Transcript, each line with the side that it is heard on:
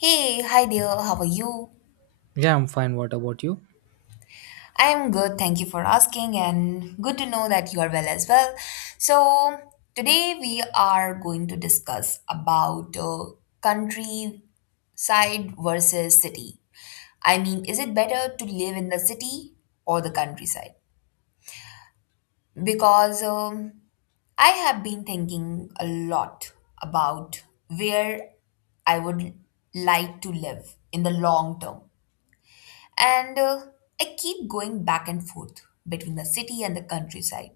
left: Hey, hi dear, how are you?
right: Yeah, I'm fine. What about you?
left: I am good, thank you for asking, and good to know that you are well as well. So, today we are going to discuss about countryside versus city. I mean, is it better to live in the city or the countryside? Because I have been thinking a lot about where I would like to live in the long term. And I keep going back and forth between the city and the countryside.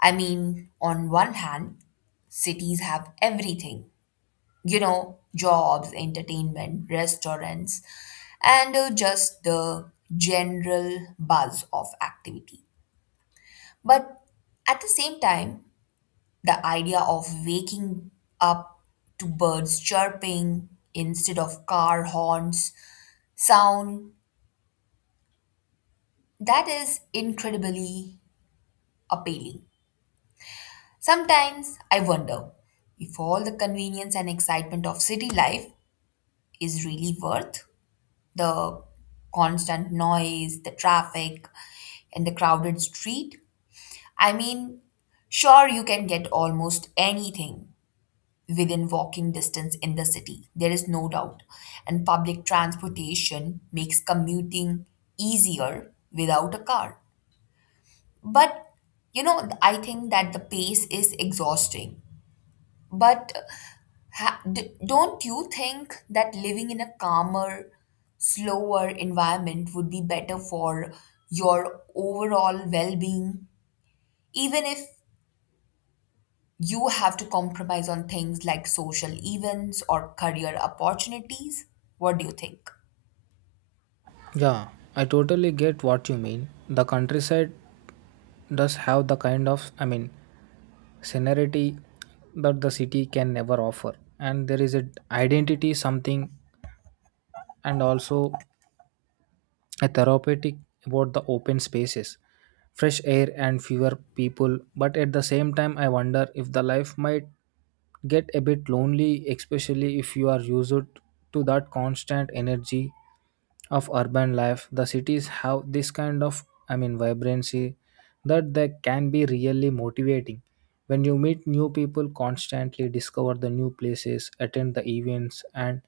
left: I mean, on one hand, cities have everything, you know, jobs, entertainment, restaurants, and just the general buzz of activity. But at the same time, the idea of waking up to birds chirping instead of car horns sound, that is incredibly appealing. Sometimes I wonder if all the convenience and excitement of city life is really worth the constant noise, the traffic, and the crowded street. I mean, sure, you can get almost anything within walking distance in the city, there is no doubt. And public transportation makes commuting easier without a car. But you know, I think that the pace is exhausting. But don't you think that living in a calmer, slower environment would be better for your overall well being, even if you have to compromise on things like social events or career opportunities? What do you think?
right: Yeah, I totally get what you mean. The countryside does have the kind of, scenery that the city can never offer. And there is an identity, something, and also a therapeutic about the open spaces, fresh air, and fewer people. But at the same time, I wonder if the life might get a bit lonely, especially if you are used to that constant energy of urban life. The cities have this kind of, vibrancy that they can be really motivating when you meet new people, constantly discover the new places, attend the events. And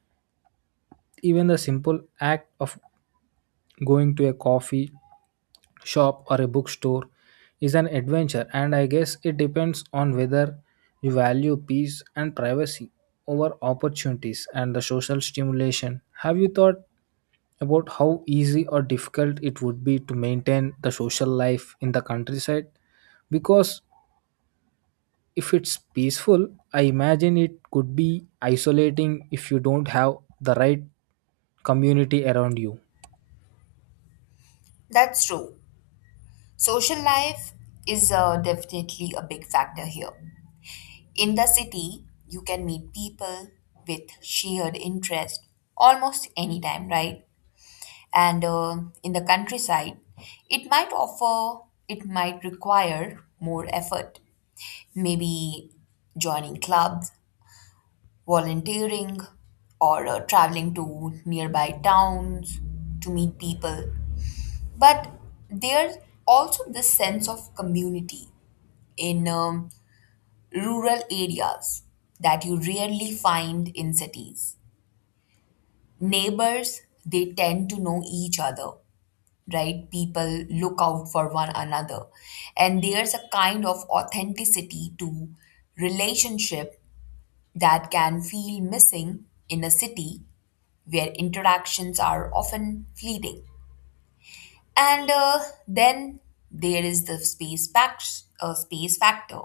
right: even the simple act of going to a coffee shop or a bookstore is an adventure. And I guess it depends on whether you value peace and privacy over opportunities and the social stimulation. Have you thought about how easy or difficult it would be to maintain the social life in the countryside? Because if it's peaceful, I imagine it could be isolating if you don't have the right community around you.
left: That's true. Social life is definitely a big factor here. In the city, you can meet people with shared interest almost anytime, right? And in the countryside, it might offer it might require more effort, maybe joining clubs, volunteering, or traveling to nearby towns to meet people. But there's also this sense of community in rural areas that you rarely find in cities. Neighbors, they tend to know each other, right? People look out for one another. And there's a kind of authenticity to relationship that can feel missing in a city where interactions are often fleeting. And then there is the space factor.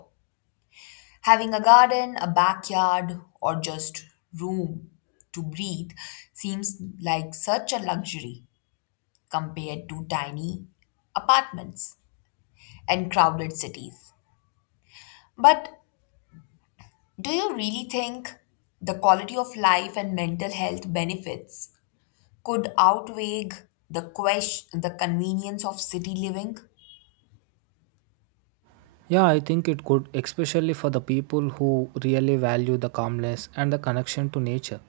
left: Having a garden, a backyard, or just room to breathe seems like such a luxury compared to tiny apartments and crowded cities. But do you really think the quality of life and mental health benefits could outweigh the convenience of city living?
right: Yeah, I think it could, especially for the people who really value the calmness and the connection to nature.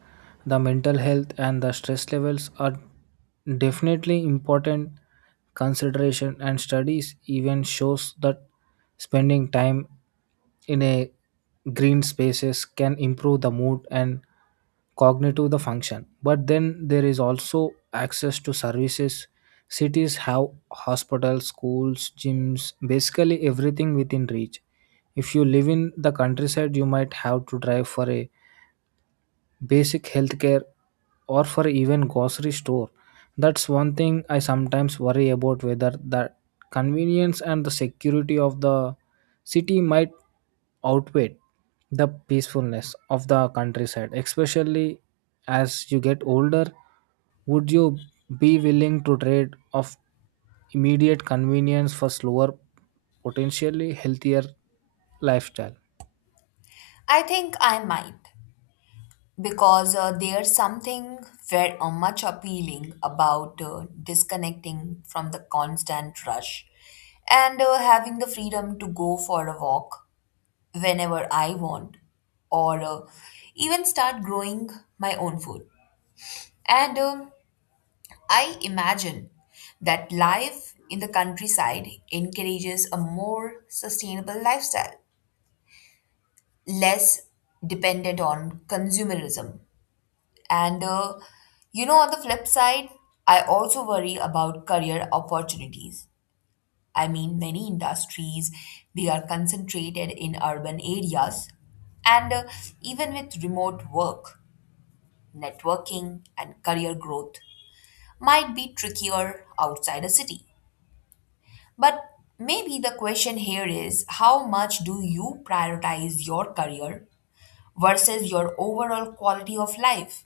right: The mental health and the stress levels are definitely important consideration, and studies even shows that spending time in a green spaces can improve the mood and cognitive the function. But then there is also access to services. Cities have hospitals, schools, gyms, basically everything within reach. If you live in the countryside, you might have to drive for a basic healthcare or for even grocery store. That's one thing I sometimes worry about, whether the convenience and the security of the city might outweigh the peacefulness of the countryside, especially as you get older. Would you be willing to trade off immediate convenience for slower, potentially healthier lifestyle?
left: I think I might, because there's something very much appealing about disconnecting from the constant rush, and having the freedom to go for a walk whenever I want, or even start growing my own food. And I imagine that life in the countryside encourages a more sustainable lifestyle, less dependent on consumerism. And you know, on the flip side, I also worry about career opportunities. I mean, many industries, they are concentrated in urban areas, and even with remote work, networking and career growth might be trickier outside a city. But maybe the question here is, how much do you prioritize your career versus your overall quality of life?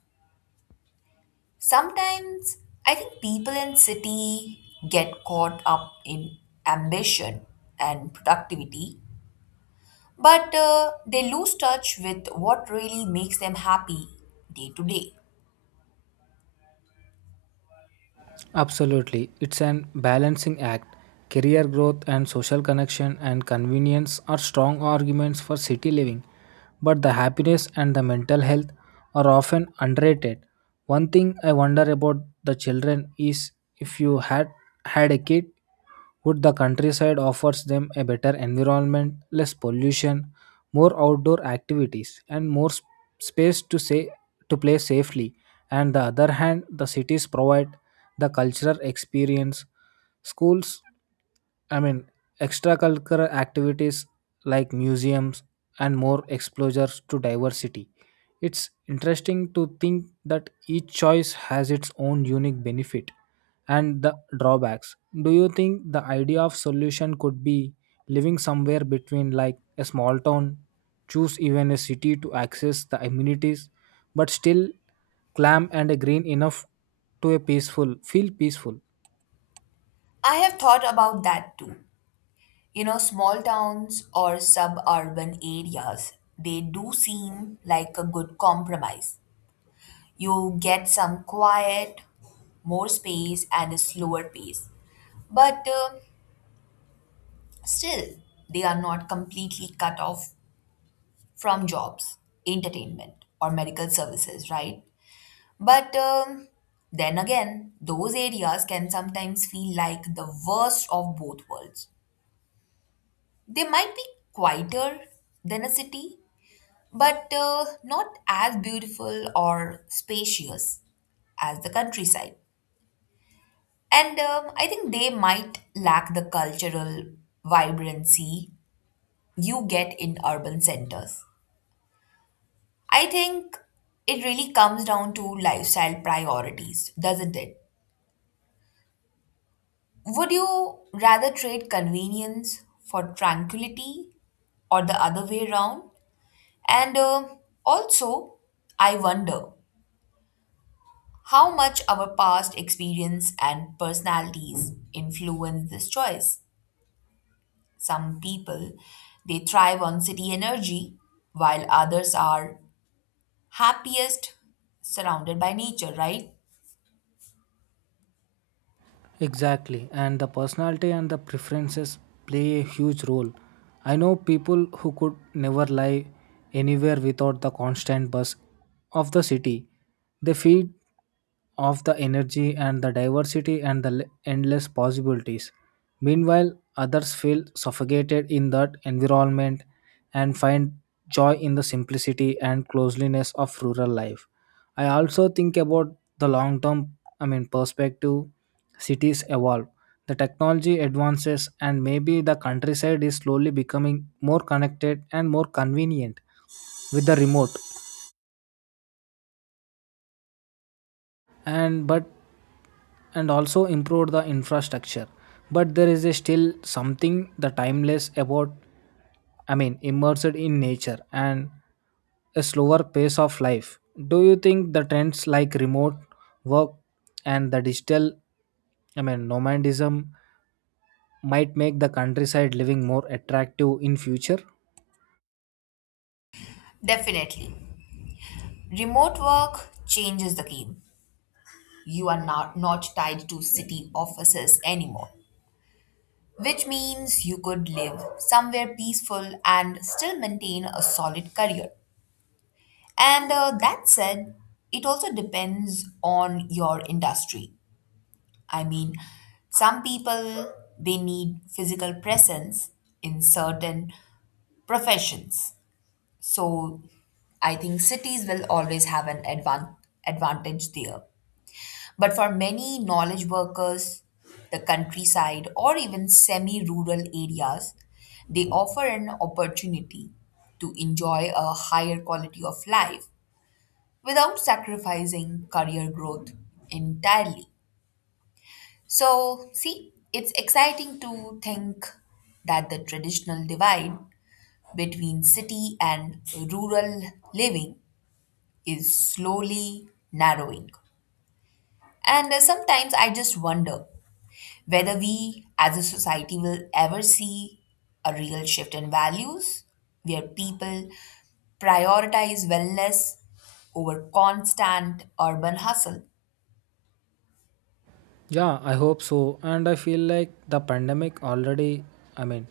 left: Sometimes I think people in city get caught up in ambition and productivity, but they lose touch with what really makes them happy day to day.
right: Absolutely. It's an balancing act. Career growth and social connection and convenience are strong arguments for city living, but the happiness and the mental health are often underrated. One thing I wonder about the children is if you had had a kid, would the countryside offers them a better environment, less pollution, more outdoor activities, and more space to say to play safely. And the other hand, the cities provide the cultural experience, schools, I mean, extracurricular activities like museums and more exposures to diversity. It's interesting to think that each choice has its own unique benefit and the drawbacks. Do you think the idea of solution could be living somewhere between, like a small town, choose even a city to access the amenities, but still clam and a green enough to a peaceful feel peaceful?
left: I have thought about that too. You know, small towns or suburban areas, they do seem like a good compromise. You get some quiet, more space, and a slower pace. But still, they are not completely cut off from jobs, entertainment, or medical services, right? But then again, those areas can sometimes feel like the worst of both worlds. They might be quieter than a city, but not as beautiful or spacious as the countryside. And I think they might lack the cultural vibrancy you get in urban centers. I think it really comes down to lifestyle priorities, doesn't it? Would you rather trade convenience for tranquility or the other way around? And also, I wonder how much our past experience and personalities influence this choice. Some people, they thrive on city energy, while others are happiest surrounded by nature, right?
right: Exactly, and the personality and the preferences play a huge role. I know people who could never live anywhere without the constant buzz of the city. They feed off the energy and the diversity and the endless possibilities. Meanwhile, others feel suffocated in that environment and find joy in the simplicity and closeliness of rural life. I also think about the long term, perspective. Cities evolve, the technology advances, and maybe the countryside is slowly becoming more connected and more convenient with the remote and but and also improved the infrastructure. But there is a still something the timeless about, immersed in nature and a slower pace of life. Do you think the trends like remote work and the digital, nomadism, might make the countryside living more attractive in future?
left: Definitely. Remote work changes the game. You are not tied to city offices anymore, which means you could live somewhere peaceful and still maintain a solid career. And that said, it also depends on your industry. I mean, some people, they need physical presence in certain professions. So I think cities will always have an advantage there. But for many knowledge workers, the countryside or even semi rural areas, they offer an opportunity to enjoy a higher quality of life without sacrificing career growth entirely. So, see, it's exciting to think that the traditional divide between city and rural living is slowly narrowing. And sometimes I just wonder whether we as a society will ever see a real shift in values where people prioritize wellness over constant urban hustle.
right: Yeah, I hope so. And I feel like the pandemic already, i mean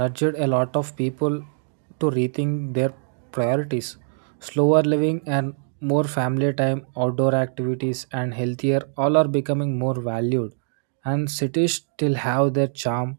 right: nudged a lot of people to rethink their priorities. Slower living and more family time, outdoor activities, and healthier all are becoming more valued. And cities still have their charm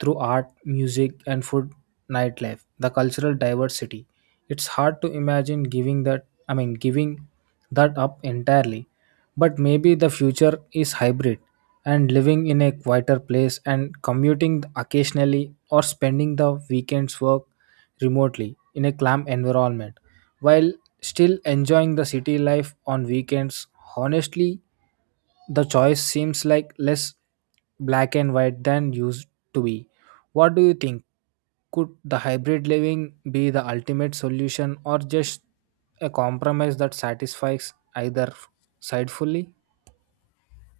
right: through art, music, and food, nightlife, the cultural diversity. It's hard to imagine giving that, giving that up entirely. But maybe the future is hybrid and living in a quieter place and commuting occasionally or spending the weekends work remotely in a calm environment while still enjoying the city life on weekends. Honestly, the choice seems like less black and white than used to be. What do you think? Could the hybrid living be the ultimate solution or just a compromise that satisfies either side fully?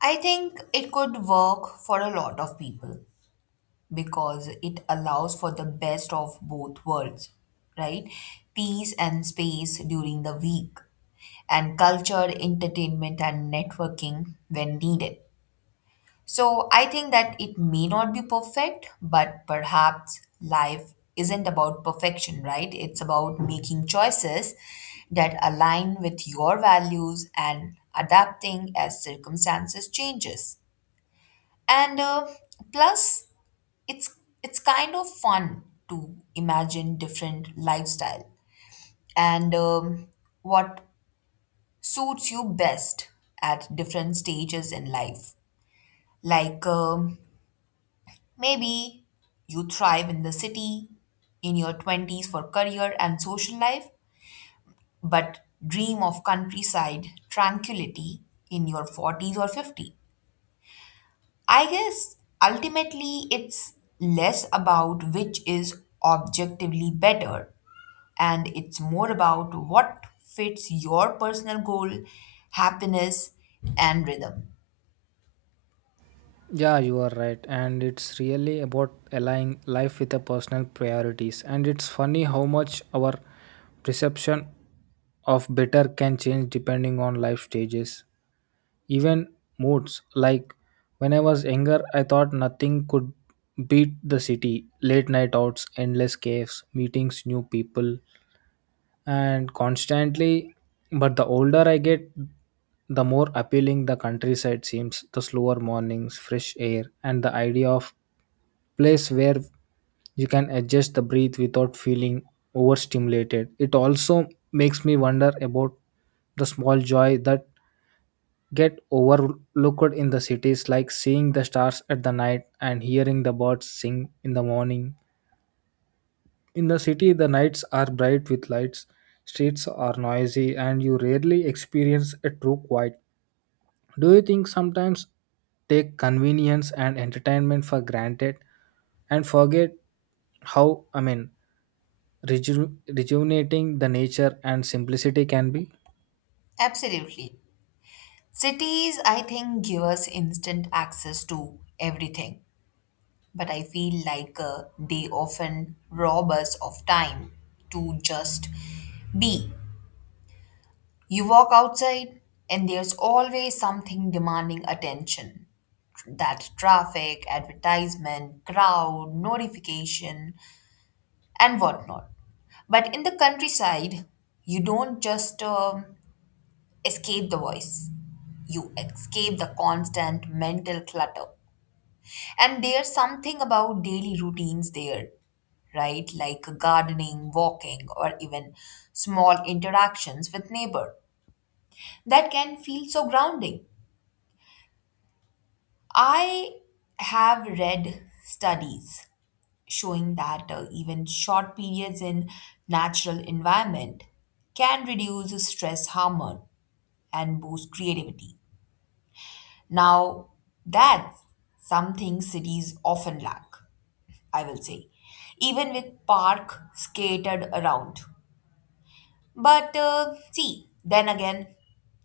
left: I think it could work for a lot of people because it allows for the best of both worlds, right? Peace and space during the week, and culture, entertainment, and networking when needed. So I think that it may not be perfect, but perhaps life isn't about perfection, right? It's about making choices that align with your values and adapting as circumstances changes. And plus, it's it's kind of fun to imagine different lifestyle, and what suits you best at different stages in life, like maybe you thrive in the city in your 20s for career and social life, but dream of countryside tranquility in your 40s or 50. I guess ultimately it's less about which is objectively better, and it's more about what fits your personal goal, happiness, and rhythm.
right: Yeah, you are right. And it's really about aligning life with the personal priorities. And it's funny how much our perception of better can change depending on life stages. Even moods, like when I was younger, I thought nothing could beat the city, late night outs, endless caves, meetings new people and constantly. But the older I get, the more appealing the countryside seems. The slower mornings, fresh air, and the idea of place where you can adjust the breath without feeling overstimulated. It also makes me wonder about the small joy that get overlooked in the cities, like seeing the stars at the night and hearing the birds sing in the morning. In the city the nights are bright with lights, streets are noisy, and you rarely experience a true quiet. Do you think sometimes take convenience and entertainment for granted and forget how, i mean rejuvenating the nature and simplicity can be?
left: Absolutely. Cities, I think, give us instant access to everything, but I feel like they often rob us of time to just be. You walk outside, and there's always something demanding attention, that traffic, advertisement, crowd, notification, and whatnot. But in the countryside, you don't just escape the voice, you escape the constant mental clutter. And there's something about daily routines there, right? Like gardening, walking, or even small interactions with neighbor that can feel so grounding. I have read studies showing that even short periods in natural environment can reduce stress hormone and boost creativity. Now, that's something cities often lack, I will say, even with park scattered around. But see, then again,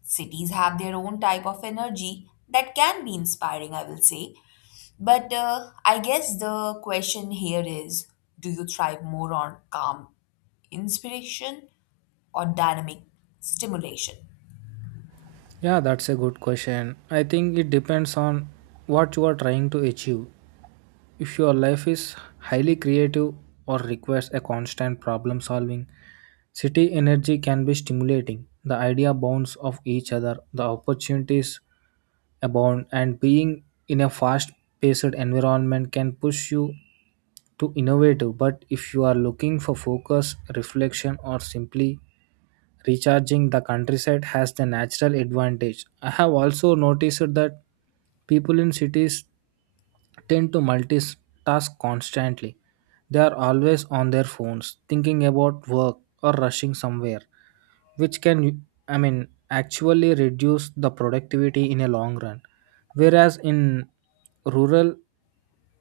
left: cities have their own type of energy that can be inspiring, I will say. But I guess the question here is, do you thrive more on calm inspiration or dynamic stimulation?
right: Yeah, that's a good question. I think it depends on what you are trying to achieve. If your life is highly creative or requires a constant problem solving, city energy can be stimulating. The idea bounce off each other, the opportunities abound, and being in a fast paced environment can push you to innovative. But if you are looking for focus, reflection, or simply recharging, the countryside has the natural advantage. I have also noticed that people in cities tend to multitask constantly. They are always on their phones, thinking about work or rushing somewhere, which can, actually reduce the productivity in a long run. Whereas in rural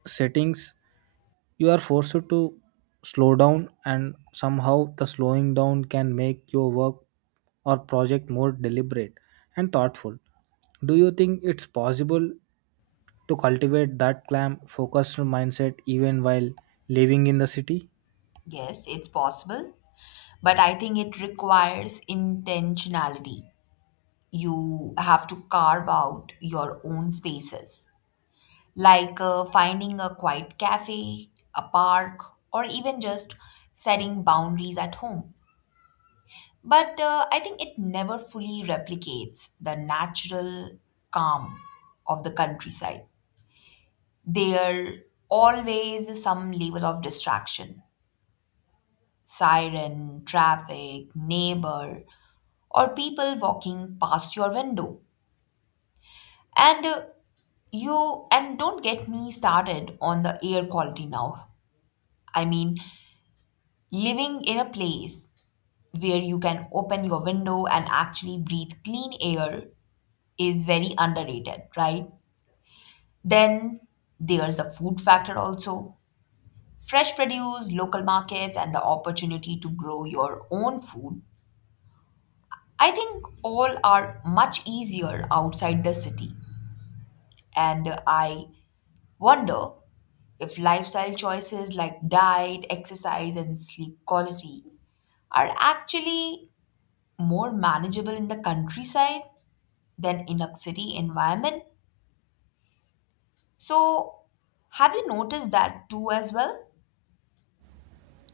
right: settings, you are forced to slow down, and somehow the slowing down can make your work or project more deliberate and thoughtful. Do you think it's possible to cultivate that calm focused mindset even while living in the city?
left: Yes, it's possible, but I think it requires intentionality. You have to carve out your own spaces, like finding a quiet cafe, a park, or even just setting boundaries at home. But I think it never fully replicates the natural calm of the countryside. There always is some level of distraction, siren, traffic, neighbor, or people walking past your window. And you and don't get me started on the air quality now. I mean, living in a place where you can open your window and actually breathe clean air is very underrated, right? Then there's the food factor also. Fresh produce, local markets, and the opportunity to grow your own food, I think all are much easier outside the city. And I wonder if lifestyle choices like diet, exercise, and sleep quality are actually more manageable in the countryside than in a city environment. So, have you noticed that too as well?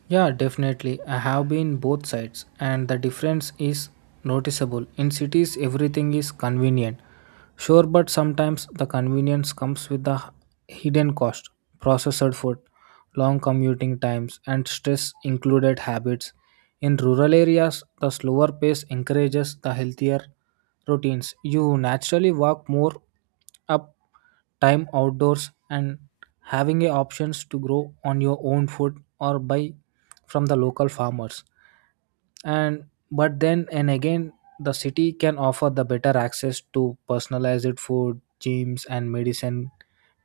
right: Yeah, definitely. I have been both sides, and the difference is noticeable. In cities, everything is convenient, sure, but sometimes the convenience comes with the hidden cost. Processed food, long commuting times, and stress included habits. In rural areas, the slower pace encourages the healthier routines. You naturally walk more, up time outdoors, and having a options to grow on your own food or buy from the local farmers. And but then and again, the city can offer the better access to personalized food, gyms, and medicine,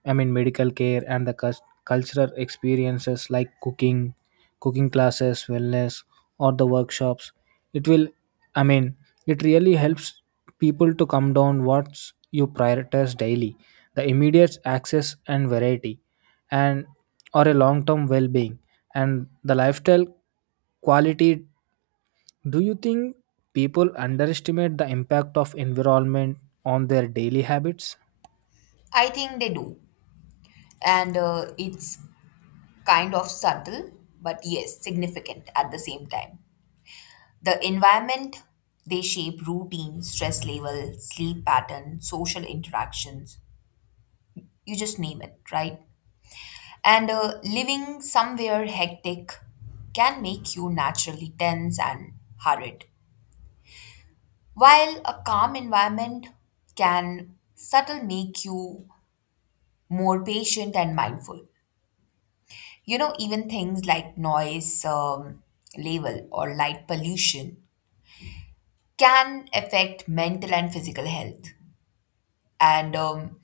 right: medical care, and the cultural experiences like cooking classes, wellness, or the workshops. It will, i mean it really helps people to come down what you prioritize daily: the immediate access and variety, and or a long term well being and the lifestyle quality. Do you think people underestimate the impact of environment on their daily habits?
left: I think they do. And it's kind of subtle, but yes, significant at the same time. The environment, they shape routine, stress level, sleep pattern, social interactions, you just name it, right? And living somewhere hectic can make you naturally tense and hurried, while a calm environment can subtle make you more patient and mindful. You know, even things like noise level or light pollution can affect mental and physical health, and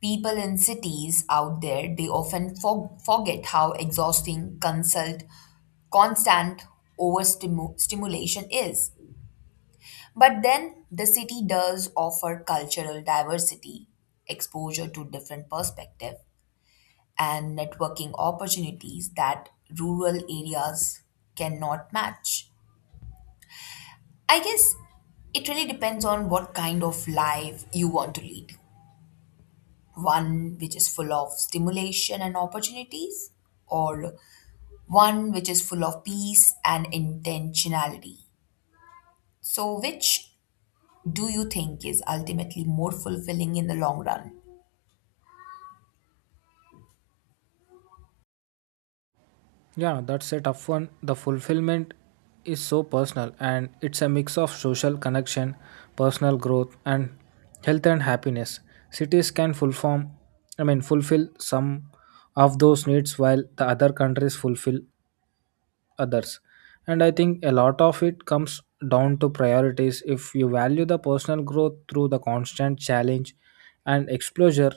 left: people in cities out there, they often forget how exhausting consult constant overstimulation is. But then the city does offer cultural diversity, exposure to different perspective, and networking opportunities that rural areas cannot match. I guess it really depends on what kind of life you want to lead, one which is full of stimulation and opportunities, or one which is full of peace and intentionality. So, which do you think is ultimately more fulfilling in the long run?
right: Yeah, that's a tough one. The fulfillment is so personal, and it's a mix of social connection, personal growth, and health and happiness. Cities can fulfill, fulfill some of those needs while the other countries fulfill others. And I think a lot of it comes down to priorities. If you value the personal growth through the constant challenge and exposure,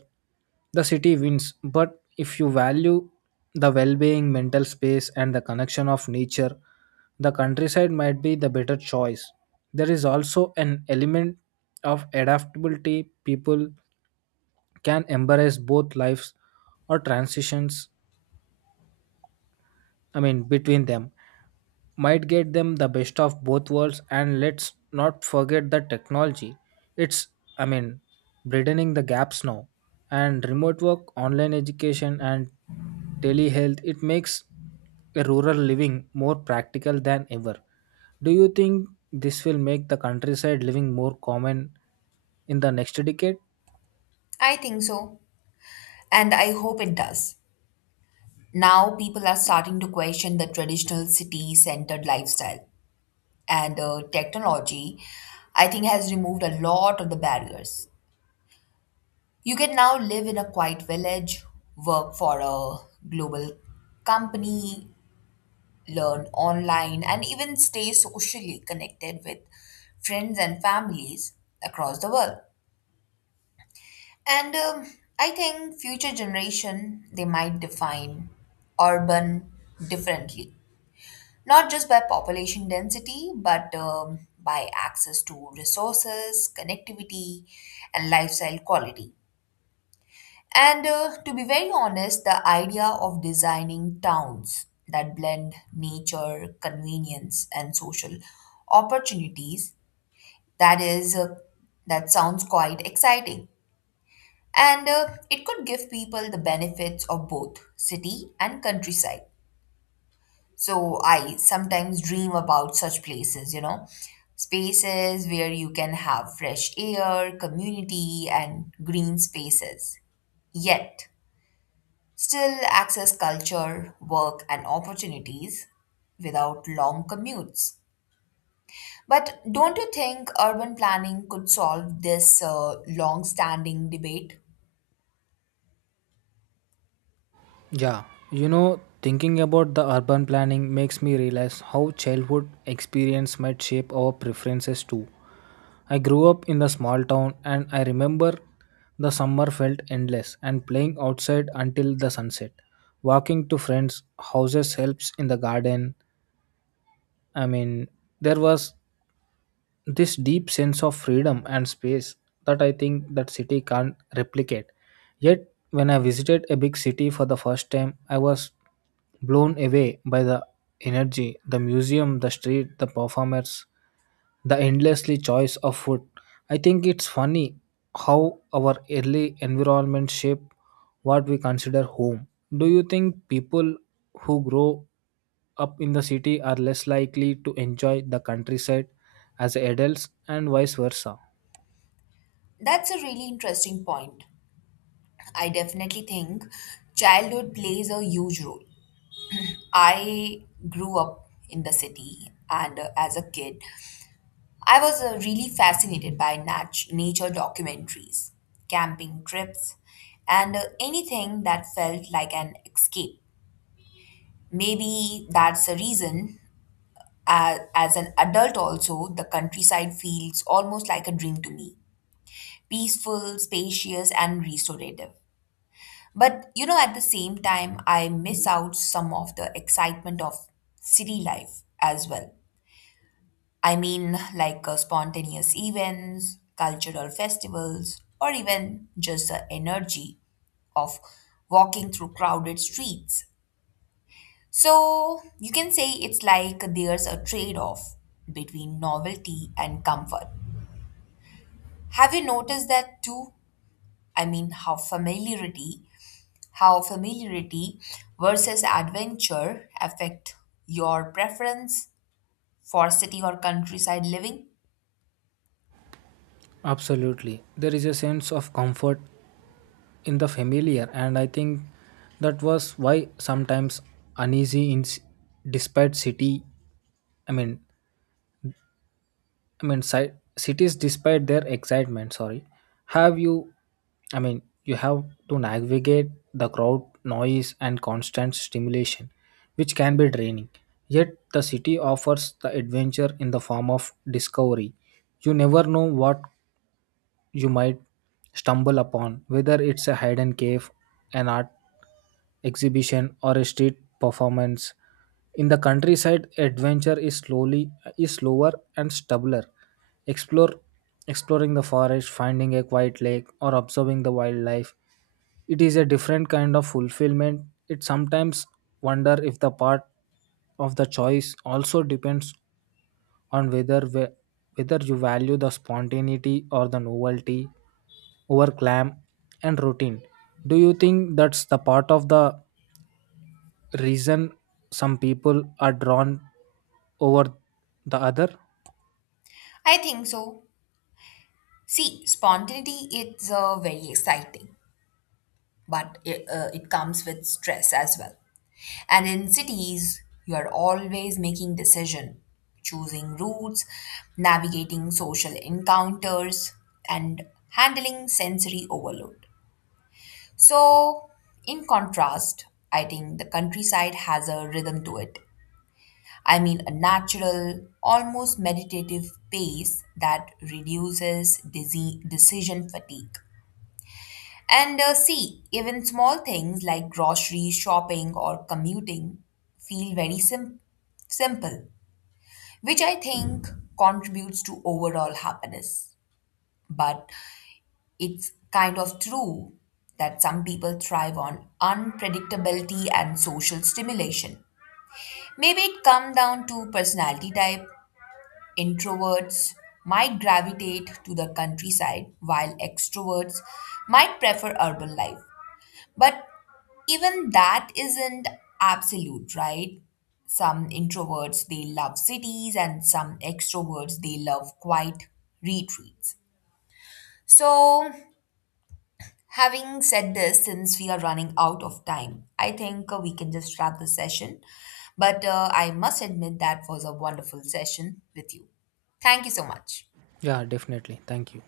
right: the city wins. But if you value the well being, mental space, and the connection of nature, the countryside might be the better choice. There is also an element of adaptability. People can embrace both lives or transitions, between them, might get them the best of both worlds. And let's not forget the technology. It's, I mean, broadening the gaps now. And remote work, online education, and telehealth, it makes a rural living more practical than ever. Do you think this will make the countryside living more common in the next decade?
left: I think so, and I hope it does. Now, people are starting to question the traditional city centered lifestyle, and technology, I think, has removed a lot of the barriers. You can now live in a quiet village, work for a global company, learn online, and even stay socially connected with friends and families across the world. And I think future generation, they might define urban differently, not just by population density, but by access to resources, connectivity, and lifestyle quality. And to be very honest, the idea of designing towns that blend nature, convenience, and social opportunities, that is uh, that sounds quite exciting. And it could give people the benefits of both city and countryside. So I sometimes dream about such places, you know, spaces where you can have fresh air, community, and green spaces. Yet, still access culture, work, and opportunities without long commutes. But don't you think urban planning could solve this long standing debate?
right: Yeah, you know, thinking about the urban planning makes me realize how childhood experience might shape our preferences too. I grew up in a small town, and I remember the summer felt endless and playing outside until the sunset. Walking to friends' houses, helps in the garden. I mean, there was this deep sense of freedom and space that I think that city can't replicate. Yet when I visited a big city for the first time, I was blown away by the energy, the museum, the street, the performers, the endlessly choice of food. I think it's funny how our early environment shape what we consider home. Do you think people who grow up in the city are less likely to enjoy the countryside as adults and vice versa?
left: That's a really interesting point. I definitely think childhood plays a huge role. I grew up in the city, and as a kid, I was really fascinated by nature documentaries, camping trips, and anything that felt like an escape. Maybe that's the reason, as an adult, also, the countryside feels almost like a dream to me, peaceful, spacious, and restorative. But you know, at the same time, I miss out some of the excitement of city life as well. I mean, like spontaneous events, cultural festivals, or even just the energy of walking through crowded streets. So, you can say it's like there's a trade off between novelty and comfort. Have you noticed that too? I mean, how familiarity versus adventure affect your preference for city or countryside living?
right: Absolutely. There is a sense of comfort in the familiar, and I think that was why sometimes uneasy in despite city, I mean I mean ci- cities despite their excitement, sorry. Have you I mean you have to navigate the crowd noise and constant stimulation, which can be draining. Yet the city offers the adventure in the form of discovery. You never know what you might stumble upon, whether it's a hidden cave, an art exhibition, or a street performance. In the countryside, adventure is slowly is slower and stubbler. Explore Exploring the forest, finding a quiet lake, or observing the wildlife. It is a different kind of fulfillment. It sometimes wonder if the part of the choice also depends on whether you value the spontaneity or the novelty over clam and routine. Do you think that's the part of the reason some people are drawn over the other?
left: I think so. See, spontaneity is very exciting, but it comes with stress as well. And in cities, you are always making decision, choosing routes, navigating social encounters, and handling sensory overload. So, in contrast, I think the countryside has a rhythm to it. I mean, a natural, almost meditative pace that reduces decision fatigue. And see, even small things like grocery shopping or commuting feel very simple, which I think contributes to overall happiness. But it's kind of true that some people thrive on unpredictability and social stimulation. Maybe it comes down to personality type. Introverts might gravitate to the countryside, while extroverts might prefer urban life. But even that isn't absolute, right? Some introverts, they love cities, and some extroverts, they love quiet retreats. So, having said this, since we are running out of time, I think we can just wrap the session. But I must admit that was a wonderful session with you. Thank you so much.
right: Yeah, definitely. Thank you.